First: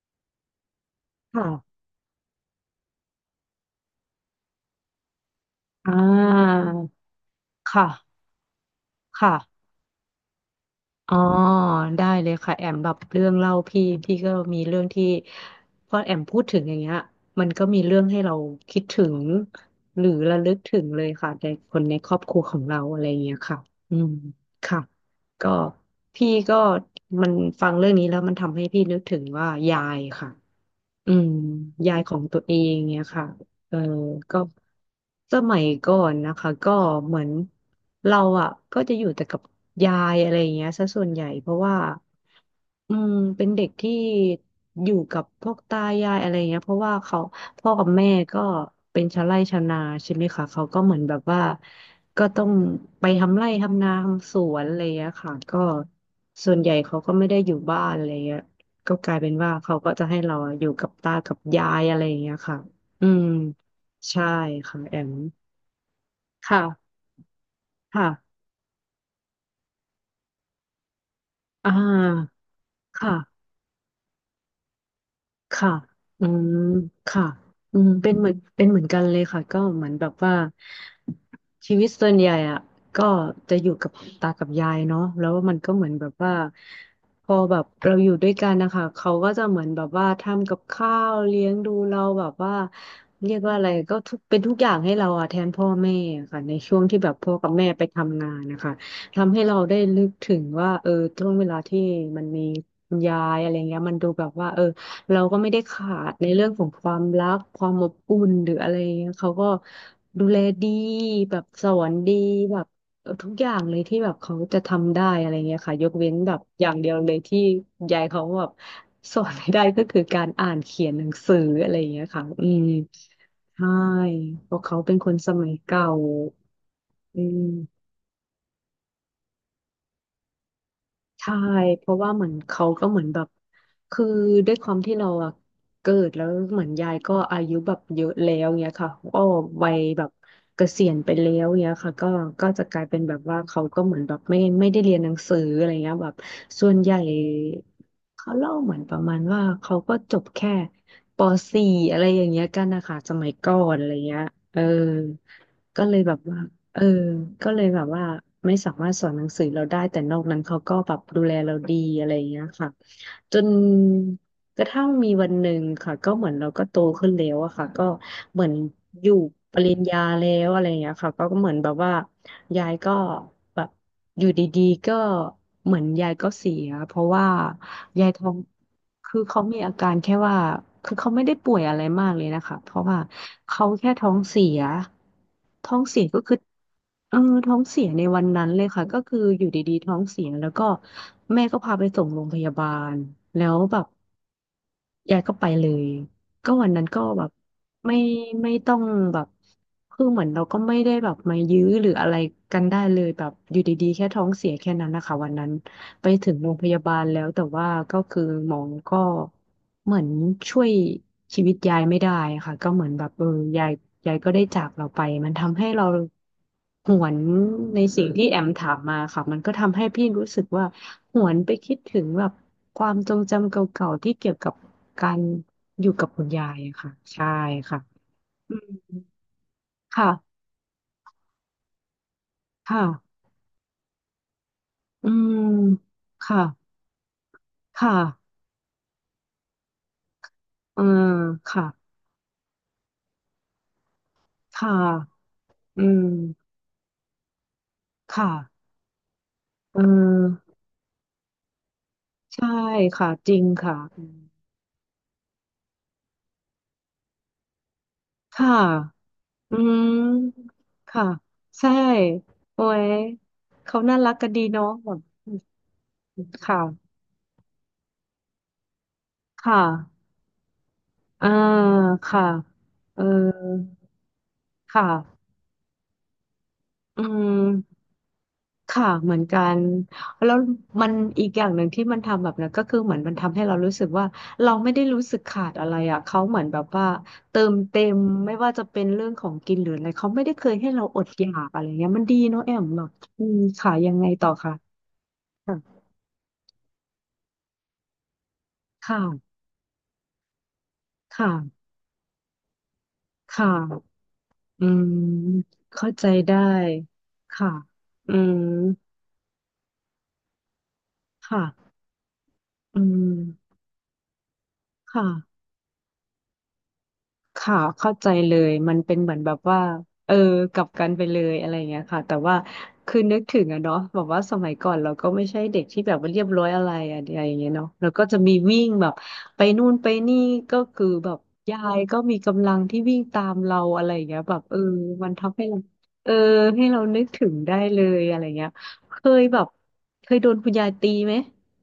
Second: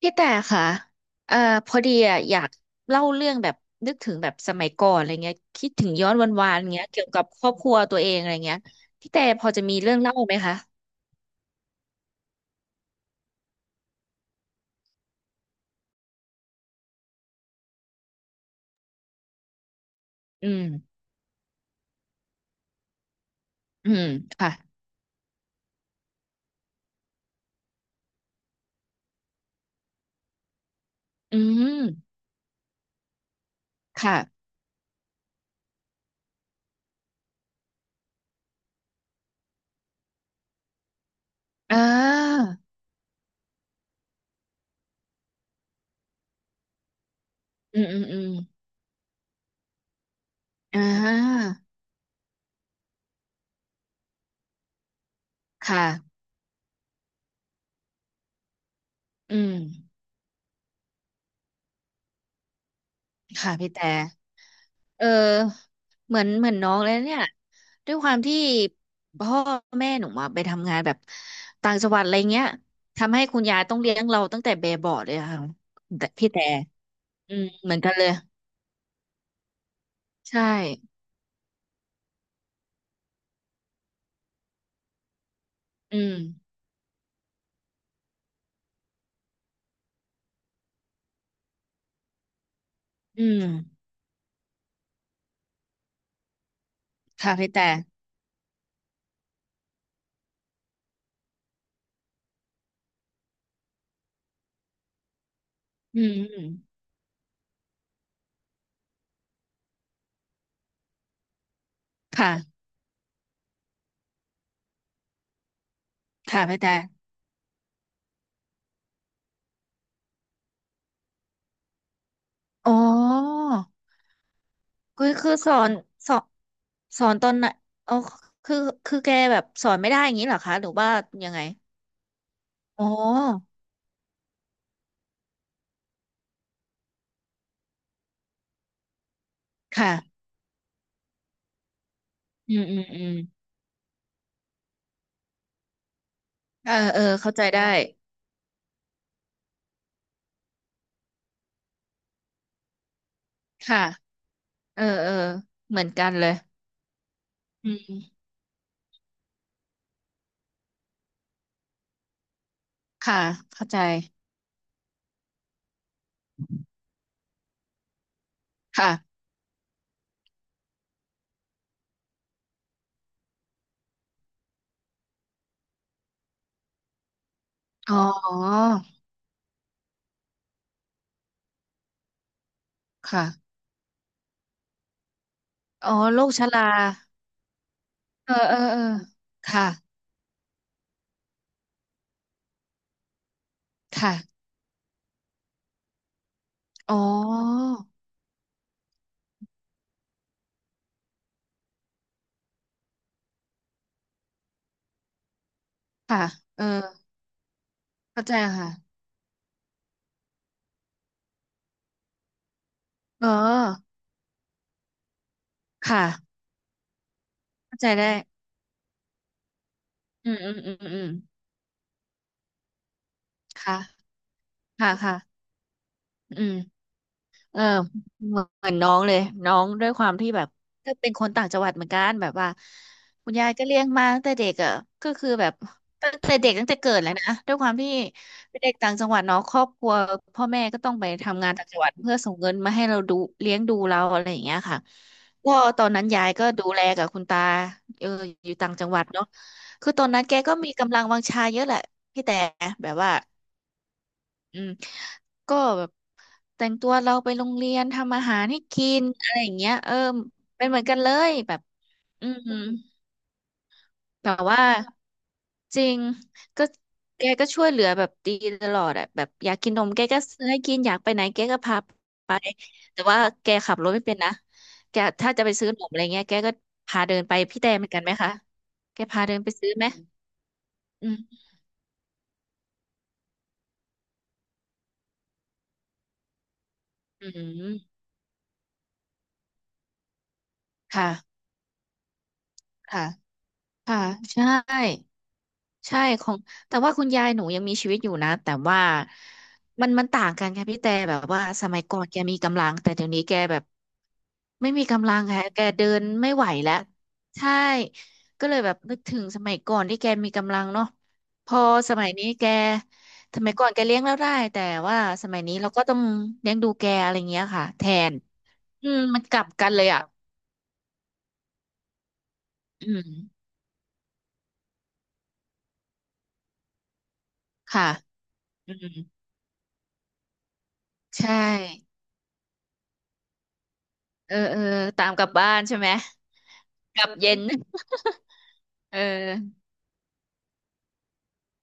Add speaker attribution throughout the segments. Speaker 1: พี่แต่ค่ะเอ่อพ
Speaker 2: ค่ะ
Speaker 1: อดีอ่ะอยากเล่าเรื่องแบบนึกถึงแบบสมัยก่อนอะไรเงี้ยคิดถึ
Speaker 2: อ่
Speaker 1: งย้อนวันวา
Speaker 2: า
Speaker 1: นเงี้ยเกี่ยวกับครอบครัวตัวเอ
Speaker 2: ค่ะ
Speaker 1: งอะไรเงี้ยพี่แต่
Speaker 2: ค่ะ
Speaker 1: พอจะมีเรื่องเล่าไหมคะ
Speaker 2: อ๋อได้เลยค่ะแอมแบบเรื่องเล่าพี่ก็มีเรื่องที่พอแอมพูดถึงอย่างเงี้ยมันก็มีเรื่องให้เราคิดถึงหรือระ
Speaker 1: อื
Speaker 2: ลึก
Speaker 1: ม
Speaker 2: ถึงเลยค่ะในคนในครอบครัวของเราอะไรอย่างเงี้ยค่ะ
Speaker 1: อื
Speaker 2: อื
Speaker 1: ม
Speaker 2: ม
Speaker 1: ค่ะ
Speaker 2: ค่ะก็พี่ก็มันฟังเรื่องนี้แล้วมันทำให้พี่นึกถึงว่ายายค่ะ อืม
Speaker 1: อืม
Speaker 2: ยายของตัวเองเนี่ยค่ะเออก็
Speaker 1: ค่ะ
Speaker 2: สมัยก่อนนะคะก็เหมือนเราอ่ะก็จะอยู่แต่กับยายอะไรอย่างเงี้ยซะส่วนใหญ่เพราะว่า
Speaker 1: อ่า
Speaker 2: อืมเป็นเด็กที่อยู่กับพวกตายายอะไรเงี้ยเพราะว่าเขาพ่อ
Speaker 1: อื
Speaker 2: กั
Speaker 1: ม
Speaker 2: บ
Speaker 1: อืม
Speaker 2: แม่
Speaker 1: อืม
Speaker 2: ก็เป็นชาวไร่ชาวนาใช่ไหมคะเขาก็
Speaker 1: อ่
Speaker 2: เหมือนแบบว่า
Speaker 1: า
Speaker 2: ก็ต้องไปทำไร่ทำนาทำสวนอะไรเงี้ยค่ะก็
Speaker 1: ค่ะ
Speaker 2: ส่วนใหญ่เขาก็ไม่ได้อยู่บ้านอะไรเงี้ยก็กลายเป็น
Speaker 1: อื
Speaker 2: ว่า
Speaker 1: ม
Speaker 2: เขาก็จะให้เราอยู่กับตากับยายอะไรเงี้ยค่ะอืม
Speaker 1: ค่ะพี่แต่
Speaker 2: ใช่ค่ะแอ
Speaker 1: เออ
Speaker 2: ม
Speaker 1: เหมือนน้องเลย
Speaker 2: ค่ะ
Speaker 1: เนี่ยด้วย
Speaker 2: ค่ะ
Speaker 1: ความที่พ่อแม่หนูมาไปทำงานแบบ
Speaker 2: อ่
Speaker 1: ต่างจังหวัดอะไร
Speaker 2: า
Speaker 1: เงี้ยทำให้คุณ
Speaker 2: ค่ะ
Speaker 1: ยายต้องเลี้ยงเราตั้งแต่เบเบาะเลยอะค่ะ
Speaker 2: ค่ะ
Speaker 1: แต่
Speaker 2: อื
Speaker 1: พี่แต่
Speaker 2: มค่ะ
Speaker 1: อืมเหมื
Speaker 2: อื
Speaker 1: อน
Speaker 2: ม
Speaker 1: กันเล
Speaker 2: เป็
Speaker 1: ย
Speaker 2: นเหมือนเป็นเหมือนกันเลยค่ะก็เหมือนแบบว่า
Speaker 1: ใช่
Speaker 2: ชีวิตส่วนใหญ่อะก็จะอยู่กับตากับยายเนาะแล้วมันก็เหมือน
Speaker 1: อื
Speaker 2: แบบ
Speaker 1: ม
Speaker 2: ว่าพอแบบเราอยู่ด้วยกันนะคะเขาก็จะเหมือนแบบว่าทำกับข้าวเลี้ยงดูเราแบบว่า
Speaker 1: อื
Speaker 2: เรียก
Speaker 1: ม
Speaker 2: ว่าอะไรก็ทุกเป็นทุกอย่างให้เราอะแทนพ่อแม่อะค่ะในช่วงที่แบบพ่อ
Speaker 1: ค่ะ
Speaker 2: กั
Speaker 1: พี่
Speaker 2: บแม่
Speaker 1: แต่
Speaker 2: ไปทำงานนะคะทำให้เราได้นึกถึงว่าเออช่วงเวลาที่มันมีคุณยายอะไรเงี้ยมันดูแบบว่าเออ เราก็ไม่ได้ขา
Speaker 1: อืม
Speaker 2: ดใน
Speaker 1: อื
Speaker 2: เรื่
Speaker 1: ม
Speaker 2: องของความรักความอบอุ่นหรืออะไรเงี้ยเขาก็ดูแลดีแบบสอนดี
Speaker 1: ค่ะ
Speaker 2: แบบเออทุกอย่างเลยที่แบบเขาจะทำได้อะไรเงี้ยค่ะยกเว้นแบบ
Speaker 1: ค่ะพี่
Speaker 2: อย่า
Speaker 1: แต่
Speaker 2: งเดียวเลยที่ยายเขาแบบสอนไม่ได้ก็คือการอ่านเขียนหนังสืออะไรเงี้ยค่ะอืม
Speaker 1: อ๋อ
Speaker 2: ใช่เพราะเขาเป็น
Speaker 1: คื
Speaker 2: ค
Speaker 1: อ
Speaker 2: นส
Speaker 1: คือ
Speaker 2: มัยเก่า
Speaker 1: สอนสอน
Speaker 2: อื
Speaker 1: ตอนไหน
Speaker 2: ม
Speaker 1: อ๋อคือคือแกแบบสอนไม่ได้อย่างนี้เหรอคะหรือว่ายั
Speaker 2: ใช่
Speaker 1: งไง
Speaker 2: เพราะว่าเหมือนเขา
Speaker 1: อ๋อ
Speaker 2: ก็เหมือนแบบคือด้วยความที่เราอะเกิดแล้วเหมือนยายก็อายุแบบเยอะแล้วเงี้ยค่ะก็วัย
Speaker 1: ค่ะ
Speaker 2: แบบเกษียณไปแล้วเงี้ยค่ะก็ก็
Speaker 1: อื
Speaker 2: จะ
Speaker 1: ม
Speaker 2: ก
Speaker 1: อื
Speaker 2: ลา
Speaker 1: ม
Speaker 2: ยเป็
Speaker 1: อื
Speaker 2: น
Speaker 1: ม
Speaker 2: แบบว่าเขาก็เหมือนแบบไม่ได้เรียนหนังสืออะไรเงี้ยแบบส่
Speaker 1: เอ
Speaker 2: ว
Speaker 1: อ
Speaker 2: นใหญ่
Speaker 1: เออเข้าใจได้
Speaker 2: เขาเล่าเหมือนประมาณว่าเขาก็จบแค่ป .4 อะไรอย่างเงี้ยกันนะคะสมัยก่อน
Speaker 1: ค่ะ
Speaker 2: อะไรเงี้ยเออ
Speaker 1: เออเออเหมื
Speaker 2: ก็
Speaker 1: อน
Speaker 2: เลย
Speaker 1: กัน
Speaker 2: แบบ
Speaker 1: เลย
Speaker 2: ว่า เออก็เลย
Speaker 1: อื
Speaker 2: แบบว่า
Speaker 1: ม
Speaker 2: ไม่สามารถสอนหนังสือเราได้แต่นอกนั้นเขาก็แบบดูแลเราดีอะไรอย่างเงี้ยค่ะ
Speaker 1: ค่ะ
Speaker 2: จน
Speaker 1: เข้าใจ
Speaker 2: กระทั่งมีวันหนึ่งค่ะก็เหมือนเราก็โตขึ้นแล้วอะค่ะก็เหมือน
Speaker 1: ค่ะ
Speaker 2: อยู่ปริญญาแล้วอะไรอย่างเงี้ยค่ะก็ก็เหมือนแบบว่ายายก็แบบอยู่ดีๆก็เหมือนยายก็เสียเพราะว่า
Speaker 1: อ๋อ
Speaker 2: ยายท้องคือเขามีอาการแค่ว่าคือเขาไม่ได้ป่วยอะไรมากเลยนะคะเพราะว่า
Speaker 1: ค่ะ
Speaker 2: เขาแค่ท้องเสียท้อง
Speaker 1: อ๋อ
Speaker 2: เสียก็
Speaker 1: โรค
Speaker 2: คือ
Speaker 1: ชรา
Speaker 2: เออท้องเสียในวัน
Speaker 1: เออ
Speaker 2: นั้น
Speaker 1: เออ
Speaker 2: เลย
Speaker 1: เออ
Speaker 2: ค่ะก็คืออยู่
Speaker 1: ค่ะ
Speaker 2: ดีๆท้องเสียแล้วก็แม่ก็พาไปส่งโรงพยาบาลแล้วแบบ
Speaker 1: ค่ะ
Speaker 2: ยายก็ไปเลยก็วันนั้น
Speaker 1: อ๋อ
Speaker 2: ก็แบบไม่ไม่ต้องแบบคือเหมือนเราก็ไม่ได้แบบมายื้อหรืออะไรกันได้เลยแบบอยู่ดีๆแค่ท้องเสียแค่นั้นนะคะวันนั้นไป
Speaker 1: ค่ะ
Speaker 2: ถึงโรง
Speaker 1: เอ
Speaker 2: พ
Speaker 1: อ
Speaker 2: ยาบาลแล้วแต่ว่าก็คือ
Speaker 1: เข้าใจ
Speaker 2: หมอ
Speaker 1: ค่ะ
Speaker 2: ก็เหมือนช่วยชีวิตยายไม่ได้ค่ะก็เหมือนแบบเอ
Speaker 1: เอ
Speaker 2: อยาย
Speaker 1: อ
Speaker 2: ยายก็ได้จากเราไปมันทำให้เรา
Speaker 1: ค่ะ
Speaker 2: หวนใน
Speaker 1: เข้าใจ
Speaker 2: สิ่
Speaker 1: ได้
Speaker 2: งที่แอมถามมาค่ะมันก็ทำให้พี่รู้
Speaker 1: อืม
Speaker 2: สึก
Speaker 1: อืม
Speaker 2: ว่า
Speaker 1: อืมอืม
Speaker 2: หวนไปคิดถึงแบบความทรงจำเก
Speaker 1: ค่ะ
Speaker 2: ่าๆที่เกี่ยวกับ
Speaker 1: ค่ะ
Speaker 2: กา
Speaker 1: ค่ะ
Speaker 2: รอยู่กับคุณ
Speaker 1: อื
Speaker 2: ยา
Speaker 1: ม
Speaker 2: ยอะค่ะใช่
Speaker 1: เออ
Speaker 2: ค่ะ
Speaker 1: เหมือน
Speaker 2: อื
Speaker 1: เหมือนน้อ
Speaker 2: ม
Speaker 1: งเลยน้องด้วยค
Speaker 2: ค่ะ
Speaker 1: วามที่แบบก็เป็นคนต่างจังหวัดเหมือนกันแบบว่า
Speaker 2: ค่ะ
Speaker 1: คุณยายก็เลี้ยงมาตั้งแต่เด็กอ่ะ
Speaker 2: อื
Speaker 1: ก็คือ
Speaker 2: ม
Speaker 1: แบบตั้งแต่
Speaker 2: ค่ะ
Speaker 1: เด็กตั้งแต่เกิดแหล้วนะด้วยความที่
Speaker 2: ค่ะ
Speaker 1: เป็นเด็กต่างจังหวัดเนาะครอบครัวพ่อแม่ก็
Speaker 2: เออ
Speaker 1: ต้องไปทำงาน
Speaker 2: ค่ะ
Speaker 1: ต่างจังหวัดเพื่อส่งเงินมาให้เราดูเลี้ยงดูเราอะไรอย่างเงี้ย
Speaker 2: ค่ะ
Speaker 1: ค่ะก็ต
Speaker 2: อื
Speaker 1: อน
Speaker 2: ม
Speaker 1: นั้นยายก็ดูแลกับคุณตาเออ
Speaker 2: ค่ะ
Speaker 1: อยู่ต่างจังหวัดเนาะ
Speaker 2: เอ
Speaker 1: คือตอนนั้
Speaker 2: อ
Speaker 1: นแกก็มีกำลังวังชาเยอะแหละพี่แต่
Speaker 2: ใช่
Speaker 1: แบบ
Speaker 2: ค่ะ
Speaker 1: ว่า
Speaker 2: จริงค่ะอืม
Speaker 1: อืมก็แบบแต่งตัวเราไปโรงเรียนทำอาหาร
Speaker 2: ค่ะ
Speaker 1: ให้กินอะไรอย่า
Speaker 2: อื
Speaker 1: งเงี้ยเออ
Speaker 2: ม
Speaker 1: เป็นเหมือนกัน
Speaker 2: ค่ะ
Speaker 1: เลยแบบ
Speaker 2: ใช่
Speaker 1: อืม
Speaker 2: โอ้ยเขาน่ารักกั
Speaker 1: แต่
Speaker 2: นดี
Speaker 1: ว่า
Speaker 2: เนาะแบบ
Speaker 1: จริงก็
Speaker 2: ค่ะ
Speaker 1: แกก็ช่วยเหลือแบบดีตลอดอะแบบอยาก
Speaker 2: ค่ะ
Speaker 1: กินนมแกก็ซื้อให้กินอยากไปไหน
Speaker 2: อ่า
Speaker 1: แกก็พา
Speaker 2: ค่ะ
Speaker 1: ไป
Speaker 2: เอ
Speaker 1: แต่ว่าแกขั
Speaker 2: อ
Speaker 1: บรถไม่เป็นนะ
Speaker 2: ค
Speaker 1: แก
Speaker 2: ่ะ
Speaker 1: ถ้าจะไปซื้อนมอะไรเงี้ยแกก็
Speaker 2: อื
Speaker 1: พาเดินไปพี่แตนเห
Speaker 2: ม
Speaker 1: มือนกันไหมคะ
Speaker 2: ค่ะ
Speaker 1: แก
Speaker 2: เหมือ
Speaker 1: พา
Speaker 2: น
Speaker 1: เดิ
Speaker 2: กั
Speaker 1: นไป
Speaker 2: น
Speaker 1: ซื้อไหม
Speaker 2: แล้วมัน
Speaker 1: อื
Speaker 2: อีกอ
Speaker 1: ม
Speaker 2: ย่างหนึ่งที่มันทำแบบนั้นก็คือเหมือนมันทำให้เรารู้สึกว่าเราไม่ได้รู้สึกขาดอะไรอ่ะเขาเหมือนแบบว่า
Speaker 1: อื
Speaker 2: เติม
Speaker 1: ม
Speaker 2: เต็มไม่ว่าจะเป็นเรื่องของกินหรืออะไรเขาไม่ได้เคยให้เราอด
Speaker 1: ค่ะ
Speaker 2: อยากอะไรเงี้ยมันดีเนาะแอมแบบ
Speaker 1: ค่ะ
Speaker 2: อืมค่ะยัง
Speaker 1: ค่ะ
Speaker 2: ไงต่อ
Speaker 1: ใช่
Speaker 2: ค่ะค่ะ
Speaker 1: ใช่ของแต่ว่าคุณยายหนูยังมีชีวิตอยู่นะแต่ว่า
Speaker 2: ค่ะ
Speaker 1: มันมันต่างกันค่ะพี่แต่แบบว่า
Speaker 2: ค่ะ
Speaker 1: สมัยก่อนแกมีกำลังแต่เดี๋ยวนี้แก
Speaker 2: ค่ะ
Speaker 1: แบบ
Speaker 2: อื
Speaker 1: ไม่
Speaker 2: ม
Speaker 1: มีกำลังค่ะแกเดิ
Speaker 2: เข้า
Speaker 1: น
Speaker 2: ใจ
Speaker 1: ไม่
Speaker 2: ได้
Speaker 1: ไหวแล้ว
Speaker 2: ค่ะ
Speaker 1: ใช่
Speaker 2: อืม
Speaker 1: ก็เลยแบบนึกถึงสมัยก่อนที่แกมีกำลังเนาะพอ
Speaker 2: ค่ะ
Speaker 1: สมัยนี้แก
Speaker 2: อื
Speaker 1: สมัย
Speaker 2: ม
Speaker 1: ก่อนแกเลี้ยงเราได้แต่ว่า
Speaker 2: ค่ะ
Speaker 1: สมัยนี้เราก็ต้องเลี้ยงดูแกอะไรเงี้ย
Speaker 2: ค่ะ
Speaker 1: ค่ะแท
Speaker 2: เข้าใจ
Speaker 1: น
Speaker 2: เลยมัน
Speaker 1: อื
Speaker 2: เป็น
Speaker 1: ม
Speaker 2: เหมือ
Speaker 1: มั
Speaker 2: น
Speaker 1: น
Speaker 2: แบ
Speaker 1: ก
Speaker 2: บ
Speaker 1: ลับ
Speaker 2: ว่า
Speaker 1: กันเลยอ่ะ
Speaker 2: เออกลับกันไปเลยอะไรอย่างเงี้ยค่ะแต่ว่า
Speaker 1: อื
Speaker 2: คือนึกถึ
Speaker 1: ม
Speaker 2: งอะเนาะแบบว่าสมัยก่อนเราก็ไม่ใช่เด็กที่แบบว่าเรียบร้อยอะไรอะอะไรอย่างเงี้ยเนาะ
Speaker 1: ค่ะ
Speaker 2: แล้วก็จะมีวิ่ง
Speaker 1: อืม
Speaker 2: แบบไปนู่นไปนี่ก็คือแบบ
Speaker 1: ใช่
Speaker 2: ยายก็มีกำลังที่วิ่งตามเราอะไรอย่างเงี้ยแบ
Speaker 1: เออ
Speaker 2: บเอ
Speaker 1: เอ
Speaker 2: อ
Speaker 1: อตา
Speaker 2: มั
Speaker 1: ม
Speaker 2: น
Speaker 1: กลับ
Speaker 2: ทำให้
Speaker 1: บ้า
Speaker 2: เรา
Speaker 1: นใช่ไหม
Speaker 2: เออให้เรา
Speaker 1: ก
Speaker 2: นึ
Speaker 1: ลั
Speaker 2: ก
Speaker 1: บ
Speaker 2: ถึง
Speaker 1: เย็น
Speaker 2: ได้เลยอะไรเงี้ย
Speaker 1: เอ
Speaker 2: เคยแบบ
Speaker 1: อ
Speaker 2: เคยโดนคุณยายตีไหม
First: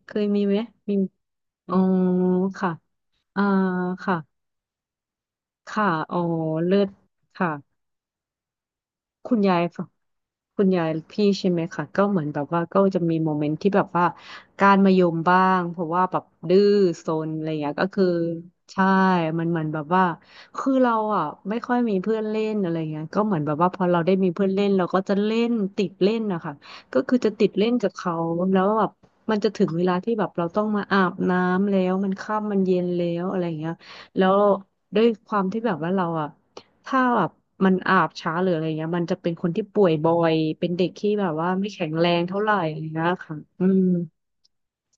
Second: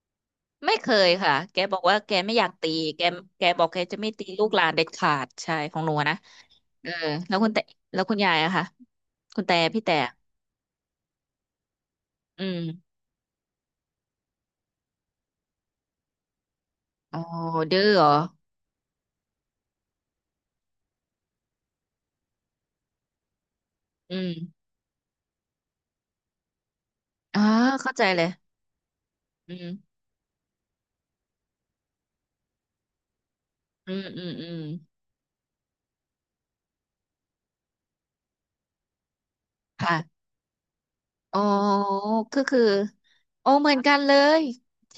Speaker 2: เคยมีไหม
Speaker 1: ไม่เค
Speaker 2: มี
Speaker 1: ยค่ะแก
Speaker 2: อ๋
Speaker 1: บ
Speaker 2: อ
Speaker 1: อกว่าแกไม่อยากตี
Speaker 2: ค่ะ
Speaker 1: แก
Speaker 2: อ่า
Speaker 1: แกบอกแกจะไม่
Speaker 2: ค่ะ
Speaker 1: ตีลูกหลานเด็ดขาดใช่ของ
Speaker 2: ค่ะ
Speaker 1: หนู
Speaker 2: อ๋
Speaker 1: นะ
Speaker 2: อเลิ
Speaker 1: เอ
Speaker 2: ศ
Speaker 1: อแล้วคุ
Speaker 2: ค่ะ
Speaker 1: ณแต่แล้วคุณยายอะค่ะ
Speaker 2: คุณ
Speaker 1: คุณ
Speaker 2: ยา
Speaker 1: แต่
Speaker 2: ย
Speaker 1: พี่
Speaker 2: ฝั่ง
Speaker 1: แต่
Speaker 2: คุณยายพี่ใช่ไหมคะก็เหมือนแบ
Speaker 1: อื
Speaker 2: บว่า
Speaker 1: ม
Speaker 2: ก็จะมีโมเมนต์ที่แบบว่าการมายมบ้างเพราะว่าแบบดื้อซ
Speaker 1: อ๋อ
Speaker 2: นอะไรอย่างเงี้ย
Speaker 1: ดื้อ
Speaker 2: ก็
Speaker 1: เหร
Speaker 2: คือ
Speaker 1: อ
Speaker 2: ใช่มันเหมือนแบบว่าคือเราอ่ะไม่ค่อยมีเพื่อนเล่นอะไรเงี้ยก็เหมือนแบบว่าพอเราได้
Speaker 1: อื
Speaker 2: มีเพื่อน
Speaker 1: ม
Speaker 2: เล่นเราก็จะเล่นติดเล่นนะคะก็คือจะ
Speaker 1: อ่า
Speaker 2: ติดเล่นกับ
Speaker 1: เข้าใจ
Speaker 2: เขา
Speaker 1: เลย
Speaker 2: แล้วแบบมันจะ
Speaker 1: อื
Speaker 2: ถึงเว
Speaker 1: ม
Speaker 2: ลาที่แบบเราต้องมาอาบน้ำแล้วมันค่ำมันเย็นแล้วอะไรอย่างเงี้ย
Speaker 1: อืมอื
Speaker 2: แล้
Speaker 1: ม
Speaker 2: ว
Speaker 1: อืม
Speaker 2: ด้วยความที่แบบว่าเราอ่ะ ถ้าแบบมันอาบช้าหรืออะไรเงี้ยมันจะเป็นคนที่ป่วยบ่อ
Speaker 1: ค่ะ
Speaker 2: ยเป็นเด็กที่แบบ
Speaker 1: อ๋อ
Speaker 2: ว่าไม่แข็งแรงเท่า
Speaker 1: ก็
Speaker 2: ไหร่
Speaker 1: คือ
Speaker 2: อะไรเงี้ยค่ะ
Speaker 1: โอ้
Speaker 2: อื
Speaker 1: เหมือน
Speaker 2: ม
Speaker 1: กันเลยท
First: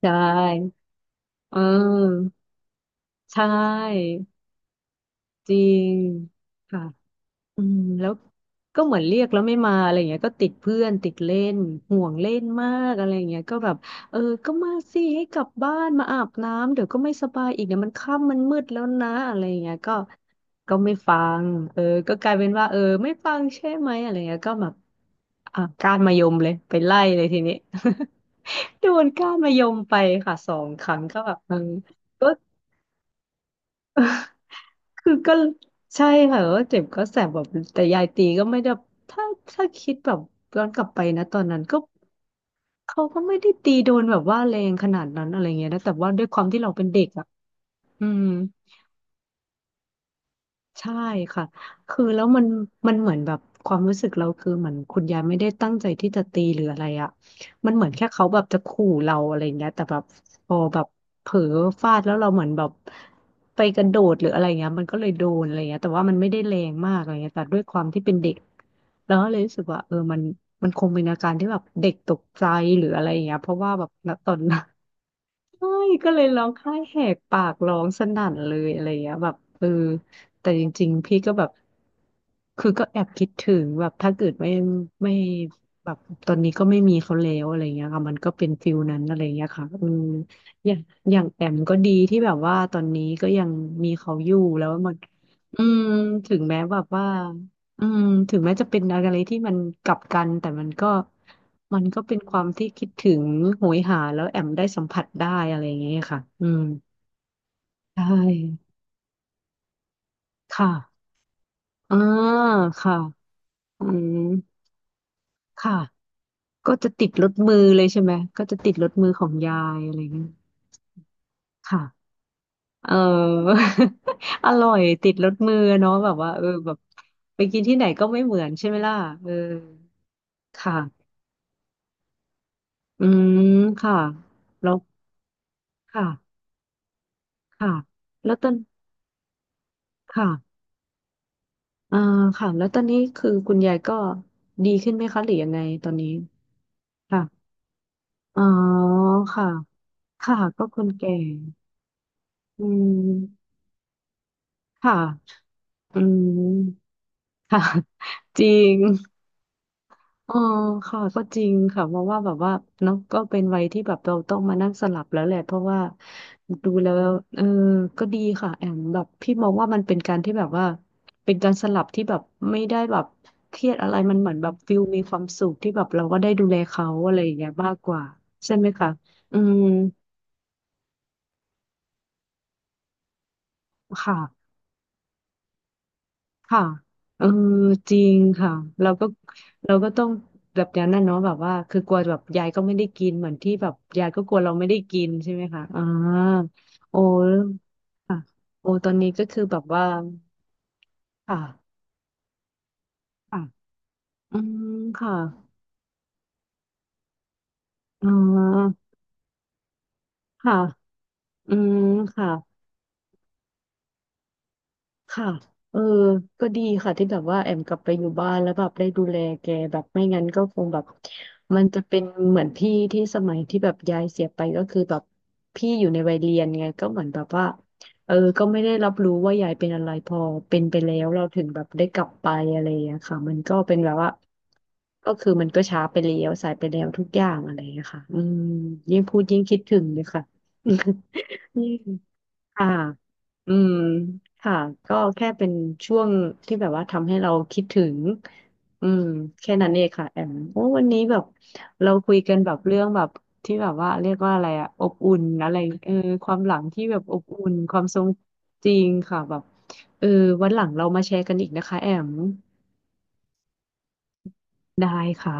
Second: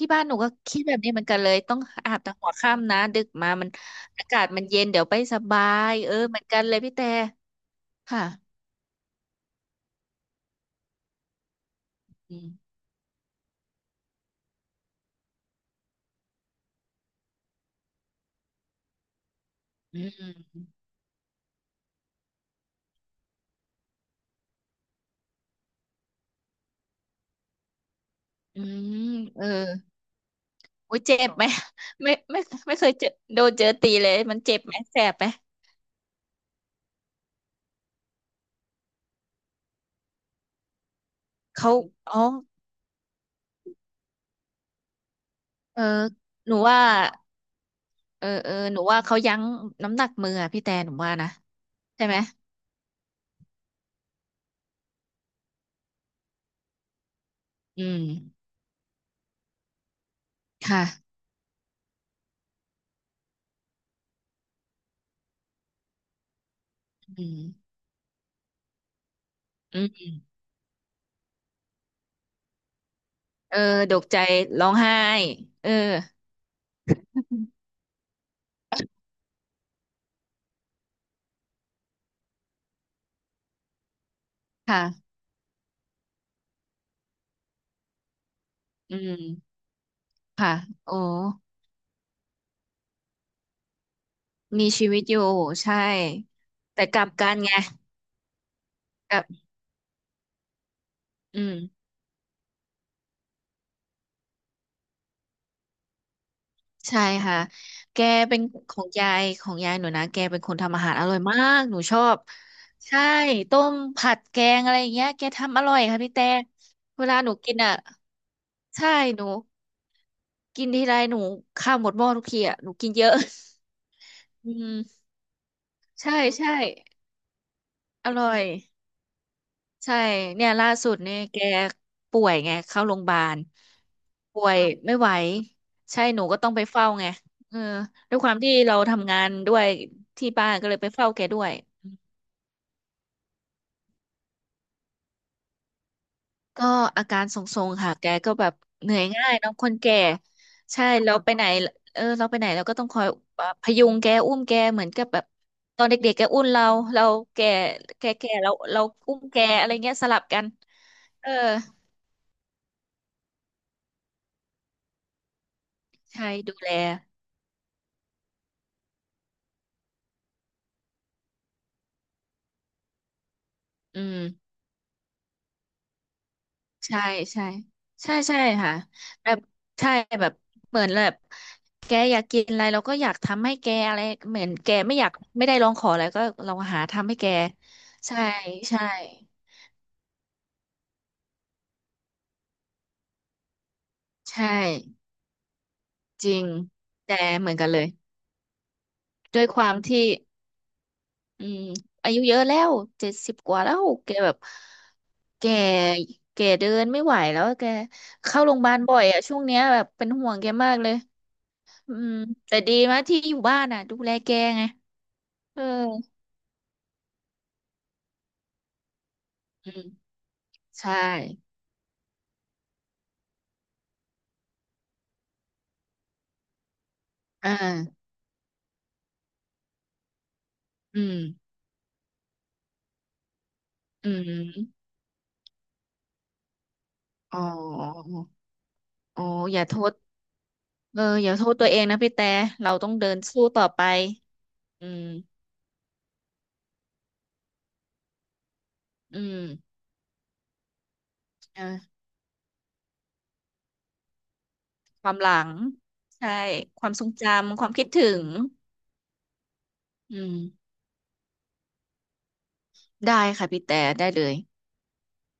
Speaker 2: ใช
Speaker 1: ี่บ้านหนูก็
Speaker 2: ่
Speaker 1: คิดแบบนี้เหมือนกันเล
Speaker 2: เ
Speaker 1: ยต้องอาบ
Speaker 2: ออ
Speaker 1: แต่หัวค่ำนะดึก
Speaker 2: ใช
Speaker 1: มามัน
Speaker 2: ่
Speaker 1: อากาศมันเย็นเดี๋ยวไปส
Speaker 2: จริ
Speaker 1: บา
Speaker 2: ง
Speaker 1: ยเออเหมือนกันเลย
Speaker 2: ค่ะ
Speaker 1: พี่แต่
Speaker 2: อืมแล้ว
Speaker 1: ค่ะ
Speaker 2: ก็เหมือนเรียกแล้วไม่มาอะไรเงี้ยก็ติดเพื่อนติดเล่นห่วงเล่
Speaker 1: อื
Speaker 2: น
Speaker 1: ม
Speaker 2: มากอะไรเงี้ยก็แบบเออก็มาสิให้กลับบ้านมาอาบน้ำเดี๋ยวก็ไม่สบายอีกเดี๋ยวมันค่ำมันมืดแล้วนะอะไรเงี้ยก็
Speaker 1: อืม
Speaker 2: ก็ไม่ฟังเออก็กลายเป็นว่าเออไม่ฟังใช่ไหมอะไรเงี้ยก็แบบอ่ะก้านมะยมเลยไปไล่เลยทีนี้
Speaker 1: อื
Speaker 2: โด
Speaker 1: ม
Speaker 2: นก้าน
Speaker 1: เออ
Speaker 2: มะยมไปค่ะสองค
Speaker 1: โอ้
Speaker 2: รั้ง
Speaker 1: ยเจ็
Speaker 2: ก็
Speaker 1: บ
Speaker 2: แบบ
Speaker 1: ไหม
Speaker 2: เออ
Speaker 1: ไม่
Speaker 2: ก็
Speaker 1: ไม่ไม่เคยเจอโดนเจอตีเลยมันเจ็บไหมแส
Speaker 2: คื
Speaker 1: บ
Speaker 2: อ
Speaker 1: ไหม
Speaker 2: ก็ใช่ค่ะว่าเจ็บก็แสบแบบแต่ยายตีก็ไม่ได้ถ้าถ้าคิดแบบย้อนกลับไปนะตอนนั้น
Speaker 1: เขา
Speaker 2: ก็
Speaker 1: อ๋อ
Speaker 2: เขาก็ไม่ได้ตีโดนแบบว่าแรงขนาดนั้นอะไรเงี้ย
Speaker 1: เอ
Speaker 2: นะ
Speaker 1: อ
Speaker 2: แต่ว่าด้วยความ
Speaker 1: หนู
Speaker 2: ที่เรา
Speaker 1: ว่า
Speaker 2: เป็นเด็กอ่ะอื
Speaker 1: เอ
Speaker 2: ม
Speaker 1: อเออหนูว่าเขายั้งน้ำหนักมืออะพี่แต่ห
Speaker 2: ใช่
Speaker 1: นูว่านะ
Speaker 2: ค่ะคือ
Speaker 1: ใช่ไหม
Speaker 2: แล้วมันเหมือนแบบความรู้สึกเราคือเหมือนคุณยายไม่ได้ตั้งใจที่จะตีหรืออะไรอ่ะมัน
Speaker 1: อื
Speaker 2: เหมือน
Speaker 1: ม
Speaker 2: แค่เขาแบบจะขู่เราอะไรอย่างเงี้ยแต่แบบพอแบ
Speaker 1: ค่ะ
Speaker 2: บเผลอฟาดแล้วเราเหมือนแบบไปกระโดดหรืออะไรเงี้ยมันก็เลยโดนอะไรเงี้ยแต่ว่ามันไม่ได้แรงมากอะไร
Speaker 1: อื
Speaker 2: เงี้ย
Speaker 1: ม
Speaker 2: แต่ด้วยความที่เป็นเด็กแล้วก็เลยรู้สึกว่าเออมันมันคงเป็นอาการที่แบบเด็กตกใจหรืออะไรอย่างเงี้ยเพ
Speaker 1: เอ
Speaker 2: ราะ
Speaker 1: อ
Speaker 2: ว่าแบบ
Speaker 1: ดก
Speaker 2: ณ
Speaker 1: ใจ
Speaker 2: ตอนนั้น
Speaker 1: ร้องไห้ เอ
Speaker 2: ใช่
Speaker 1: อ
Speaker 2: ก็เลยร้องไห้แหกปากร้องสนั่นเลยอะไรอย่างเงี้ยแบบเออแต่จริงๆพี่ก็แบบคือก็แอบคิดถึงแบบถ้าเกิดไม่ไม่
Speaker 1: ค่ะ
Speaker 2: แบบตอนนี้ก็ไม่มีเขาแล้วอะไรเงี้ยค่ะมันก็เป็นฟิล
Speaker 1: อื
Speaker 2: นั้นอะไรเงี้ย
Speaker 1: ม
Speaker 2: ค่ะอืม
Speaker 1: ค่ะ
Speaker 2: อย่าง
Speaker 1: โอ้
Speaker 2: อย่างแอมก็ดีที่แบบว่าตอนนี้ก็ยังมีเขาอยู่แล้
Speaker 1: มี
Speaker 2: ว
Speaker 1: ชี
Speaker 2: มัน
Speaker 1: วิตอยู่
Speaker 2: อื
Speaker 1: ใช่
Speaker 2: มถึงแม้แบ
Speaker 1: แต่
Speaker 2: บ
Speaker 1: ก
Speaker 2: ว่า
Speaker 1: ลับกันไง
Speaker 2: อืมถึงแม้จะเป็นอะ
Speaker 1: ก
Speaker 2: ไร
Speaker 1: ลับ
Speaker 2: ที่มันกลับกันแต่มันก็
Speaker 1: อื
Speaker 2: มัน
Speaker 1: ม
Speaker 2: ก็เป็นความที่คิดถึงโหยหาแล้วแอมได้สัมผัสได้อะไรอย่างเงี้ยค่ะอืม
Speaker 1: ใช่ค่ะ
Speaker 2: ใช
Speaker 1: แกเป็นข
Speaker 2: ่
Speaker 1: องยายของยายหนูนะ แกเป็นค
Speaker 2: ค
Speaker 1: นทำอาหารอ
Speaker 2: ่ะ
Speaker 1: ร่อยมาก หนูช
Speaker 2: อ่า
Speaker 1: อบ
Speaker 2: ค่ะ
Speaker 1: ใช่ ต้ม
Speaker 2: อื
Speaker 1: ผั
Speaker 2: ม
Speaker 1: ดแกง อะไรอย่างเงี้ยแกทำอร่อ
Speaker 2: ค่ะ
Speaker 1: ยค่ะพี่แต่
Speaker 2: ก็จะ
Speaker 1: เว
Speaker 2: ติด
Speaker 1: ลา
Speaker 2: ร
Speaker 1: หนู
Speaker 2: ถ
Speaker 1: กิน
Speaker 2: มือ
Speaker 1: อ่ะ
Speaker 2: เลยใช่ไหมก็จะติดร
Speaker 1: ใช่
Speaker 2: ถมือ
Speaker 1: ห
Speaker 2: ขอ
Speaker 1: นู
Speaker 2: งยายอะไรอย่างเงี้ย
Speaker 1: กินทีไรหนูข้าว
Speaker 2: ค่ะ
Speaker 1: หมดหม้อทุกทีอ่ะหนูกิ
Speaker 2: เอ
Speaker 1: น
Speaker 2: อ
Speaker 1: เยอะ
Speaker 2: อ
Speaker 1: อื
Speaker 2: ร่อ
Speaker 1: ม
Speaker 2: ยติดรสมือเนาะแบบ
Speaker 1: ใช่
Speaker 2: ว่าเออ
Speaker 1: ใช่
Speaker 2: แบบไปกินที่ไหนก็
Speaker 1: อ
Speaker 2: ไม่
Speaker 1: ร่อ
Speaker 2: เหมื
Speaker 1: ย
Speaker 2: อนใช่ไหมล่ะเออ
Speaker 1: ใช่เนี่ยล่าสุด
Speaker 2: ค่ะ
Speaker 1: เนี่ยแกป่วยไงเข้าโรงพ
Speaker 2: อื
Speaker 1: ยาบาล
Speaker 2: มค่ะ
Speaker 1: ป่วย
Speaker 2: แล้ว
Speaker 1: ไม่ไหวใช่หนู
Speaker 2: ค่ะ
Speaker 1: ก็ต้องไปเฝ้าไงเออ
Speaker 2: ค่ะ
Speaker 1: ด้วยค
Speaker 2: แล้
Speaker 1: วา
Speaker 2: ว
Speaker 1: ม
Speaker 2: ตอ
Speaker 1: ที่
Speaker 2: น
Speaker 1: เราทำงานด้วยที่บ้าน
Speaker 2: ค่ะ
Speaker 1: ก็เลยไปเฝ้าแกด้วย
Speaker 2: อ่าค่ะแล้วตอนนี้คือคุณยายก็ดีขึ้นไหมคะหรือยังไงตอนนี้
Speaker 1: ก็อาการท
Speaker 2: ค่ะ
Speaker 1: รงๆค่ะแกก็
Speaker 2: อ๋อ
Speaker 1: แบบเหนื่อยง่าย
Speaker 2: ค่ะ
Speaker 1: เน้องคนแก่
Speaker 2: ค่ะก็ค
Speaker 1: ใช่
Speaker 2: นแก่
Speaker 1: เราไปไหนเออเราไปไหน
Speaker 2: อื
Speaker 1: เราก็ต้องคอย
Speaker 2: ม
Speaker 1: พยุงแกอุ้มแกเหมือน
Speaker 2: ค่ะ
Speaker 1: กับแบบตอนเด็
Speaker 2: อื
Speaker 1: กๆแกอุ้
Speaker 2: ม
Speaker 1: มเราเราแก
Speaker 2: ค่ะ จริง
Speaker 1: เราอุ้มแกอะไรเงี้ยสลับ
Speaker 2: อ๋อ
Speaker 1: กัน
Speaker 2: ค่ะ ก็
Speaker 1: เออ
Speaker 2: จริงค่ะเพราะว่าแบบว่าเนาะก็เป็นวัยที่แบบเราต้องมานั่งสลับแล้วแหละ เพราะว่า
Speaker 1: ใช่ดู
Speaker 2: ดู
Speaker 1: แล
Speaker 2: แล้วเออ ก็ดีค่ะแอมแบบพี่มองว่ามันเป็นการที่แบบว่าเป็นการสลับที่แบบไม่ได้แบบเครียดอะไร
Speaker 1: อื
Speaker 2: มัน
Speaker 1: ม
Speaker 2: เหมือนแบบฟิลมีความสุขที่แบบเราก็ได้ดูแลเขา
Speaker 1: ใช่
Speaker 2: อะไรอย่าง
Speaker 1: ใช่
Speaker 2: เงี้ยมากกว่า
Speaker 1: ใช่ใช่
Speaker 2: ใช่ไหม
Speaker 1: ค่ะ
Speaker 2: คะ
Speaker 1: แบ
Speaker 2: อื
Speaker 1: บ
Speaker 2: ม
Speaker 1: ใช่แบบเหมือนแบบแกอยากกินอะไรเราก็อยากทำให้แกอะไร
Speaker 2: ค่ะ
Speaker 1: เหมือนแกไม่อยากไม่ได้ร้องขออะไรก็เรา
Speaker 2: ค่ะ
Speaker 1: หาทำให้
Speaker 2: เออ
Speaker 1: แก
Speaker 2: จริง
Speaker 1: ใช่
Speaker 2: ค่ะ
Speaker 1: ใช่
Speaker 2: เราก็เราก็ต้องแบบนั้นน่ะเนาะแบบว่าคือกลัวแบบยายก็ไม่ได้กินเหมือนที่แบบยายก็กลัว
Speaker 1: ใช่
Speaker 2: เราไม่ได้กินใช่ไหมคะอ่า
Speaker 1: จริง
Speaker 2: โอ
Speaker 1: แต่เหมือน
Speaker 2: ้
Speaker 1: กันเลย
Speaker 2: ค่ะโอ้ตอนนี้ก็คื
Speaker 1: ด้
Speaker 2: อ
Speaker 1: วย
Speaker 2: แบ
Speaker 1: ค
Speaker 2: บ
Speaker 1: วาม
Speaker 2: ว่า
Speaker 1: ที่อืม
Speaker 2: ค่ะ
Speaker 1: อายุเยอะแล้วเจ็ดสิบ
Speaker 2: ค่ะ
Speaker 1: กว่าแล้วแกแบ
Speaker 2: อื
Speaker 1: บ
Speaker 2: มค่ะ
Speaker 1: แกแกเดินไม่ไหวแล้วแก
Speaker 2: อ่
Speaker 1: เข้าโรงพยาบา
Speaker 2: า
Speaker 1: ลบ่อยอะช่วงเนี้ยแบบเป็นห่วงแก
Speaker 2: ค่ะ
Speaker 1: มากเลย
Speaker 2: อืม
Speaker 1: อืม
Speaker 2: ค่ะ
Speaker 1: แต่ดีมากที่อยู่บ้านอ่ะดูแลแกไง
Speaker 2: ค่ะ
Speaker 1: เออ
Speaker 2: เออก็ดีค่ะที่แบบว่าแอมกลับไปอยู่บ้านแล้วแบบได้ดูแลแก
Speaker 1: อื
Speaker 2: แบบ
Speaker 1: ม
Speaker 2: ไม่งั้นก็คงแบบ
Speaker 1: ใช่
Speaker 2: มันจะเป็นเหมือนพี่ที่สมัยที่แบบยายเสียไปก็คือแบบพี่อยู่ในวัยเรียนไงก็เหมือนแบบว่า
Speaker 1: อ่า
Speaker 2: เออก็ไม่ได้รับรู้ว่ายายเป็นอะไรพอเป็นไปแล้
Speaker 1: อื
Speaker 2: ว
Speaker 1: ม
Speaker 2: เราถึงแบบได้กลับไปอะไรอย่างเงี้ยค่ะมันก็เป็นแบบ
Speaker 1: อื
Speaker 2: ว่า
Speaker 1: ม
Speaker 2: ก็คือมันก็ช้าไปแล้วสายไปแล้วทุกอย่า
Speaker 1: อ๋
Speaker 2: ง
Speaker 1: อ
Speaker 2: อะไรอย่างเงี้ยค่ะอืมยิ่งพู
Speaker 1: อ๋
Speaker 2: ด
Speaker 1: อ
Speaker 2: ยิ่ง
Speaker 1: อ
Speaker 2: คิด
Speaker 1: ย่าโท
Speaker 2: ถึง
Speaker 1: ษ
Speaker 2: เลยค่ะ
Speaker 1: เอออย่าโท ษตั
Speaker 2: นี่
Speaker 1: วเองนะพี่แต่
Speaker 2: ค่ะ
Speaker 1: เราต้องเดินสู้
Speaker 2: อื
Speaker 1: ต่อ
Speaker 2: ม
Speaker 1: ไป
Speaker 2: ค่ะ
Speaker 1: อื
Speaker 2: ก็
Speaker 1: ม
Speaker 2: แค่เป็นช่วงที่แบบว่าทำให้เราคิดถึงอืม
Speaker 1: อื
Speaker 2: แค่นั้น
Speaker 1: ม
Speaker 2: เองค่ะแอมโอ้วันนี้แบบเรา
Speaker 1: เออ
Speaker 2: คุยกันแบบเรื่องแบบที่แบบว่าเรียกว่าอะไรอะอบ
Speaker 1: ควา
Speaker 2: อุ่
Speaker 1: ม
Speaker 2: น
Speaker 1: หลั
Speaker 2: อะ
Speaker 1: ง
Speaker 2: ไรเออควา
Speaker 1: ใช่
Speaker 2: มหลังที่
Speaker 1: ความ
Speaker 2: แบบ
Speaker 1: ทรง
Speaker 2: อบอุ่น
Speaker 1: จำ ควา
Speaker 2: ค
Speaker 1: ม
Speaker 2: วา
Speaker 1: คิ
Speaker 2: ม
Speaker 1: ด
Speaker 2: ทรง
Speaker 1: ถึง
Speaker 2: จริงค่ะแบบเออ
Speaker 1: อืม
Speaker 2: วันหลังเรามาแชร์กันอีกนะคะแอม
Speaker 1: ได้ค่ะพี่แต่ ได้เลย
Speaker 2: ได้ค่ะ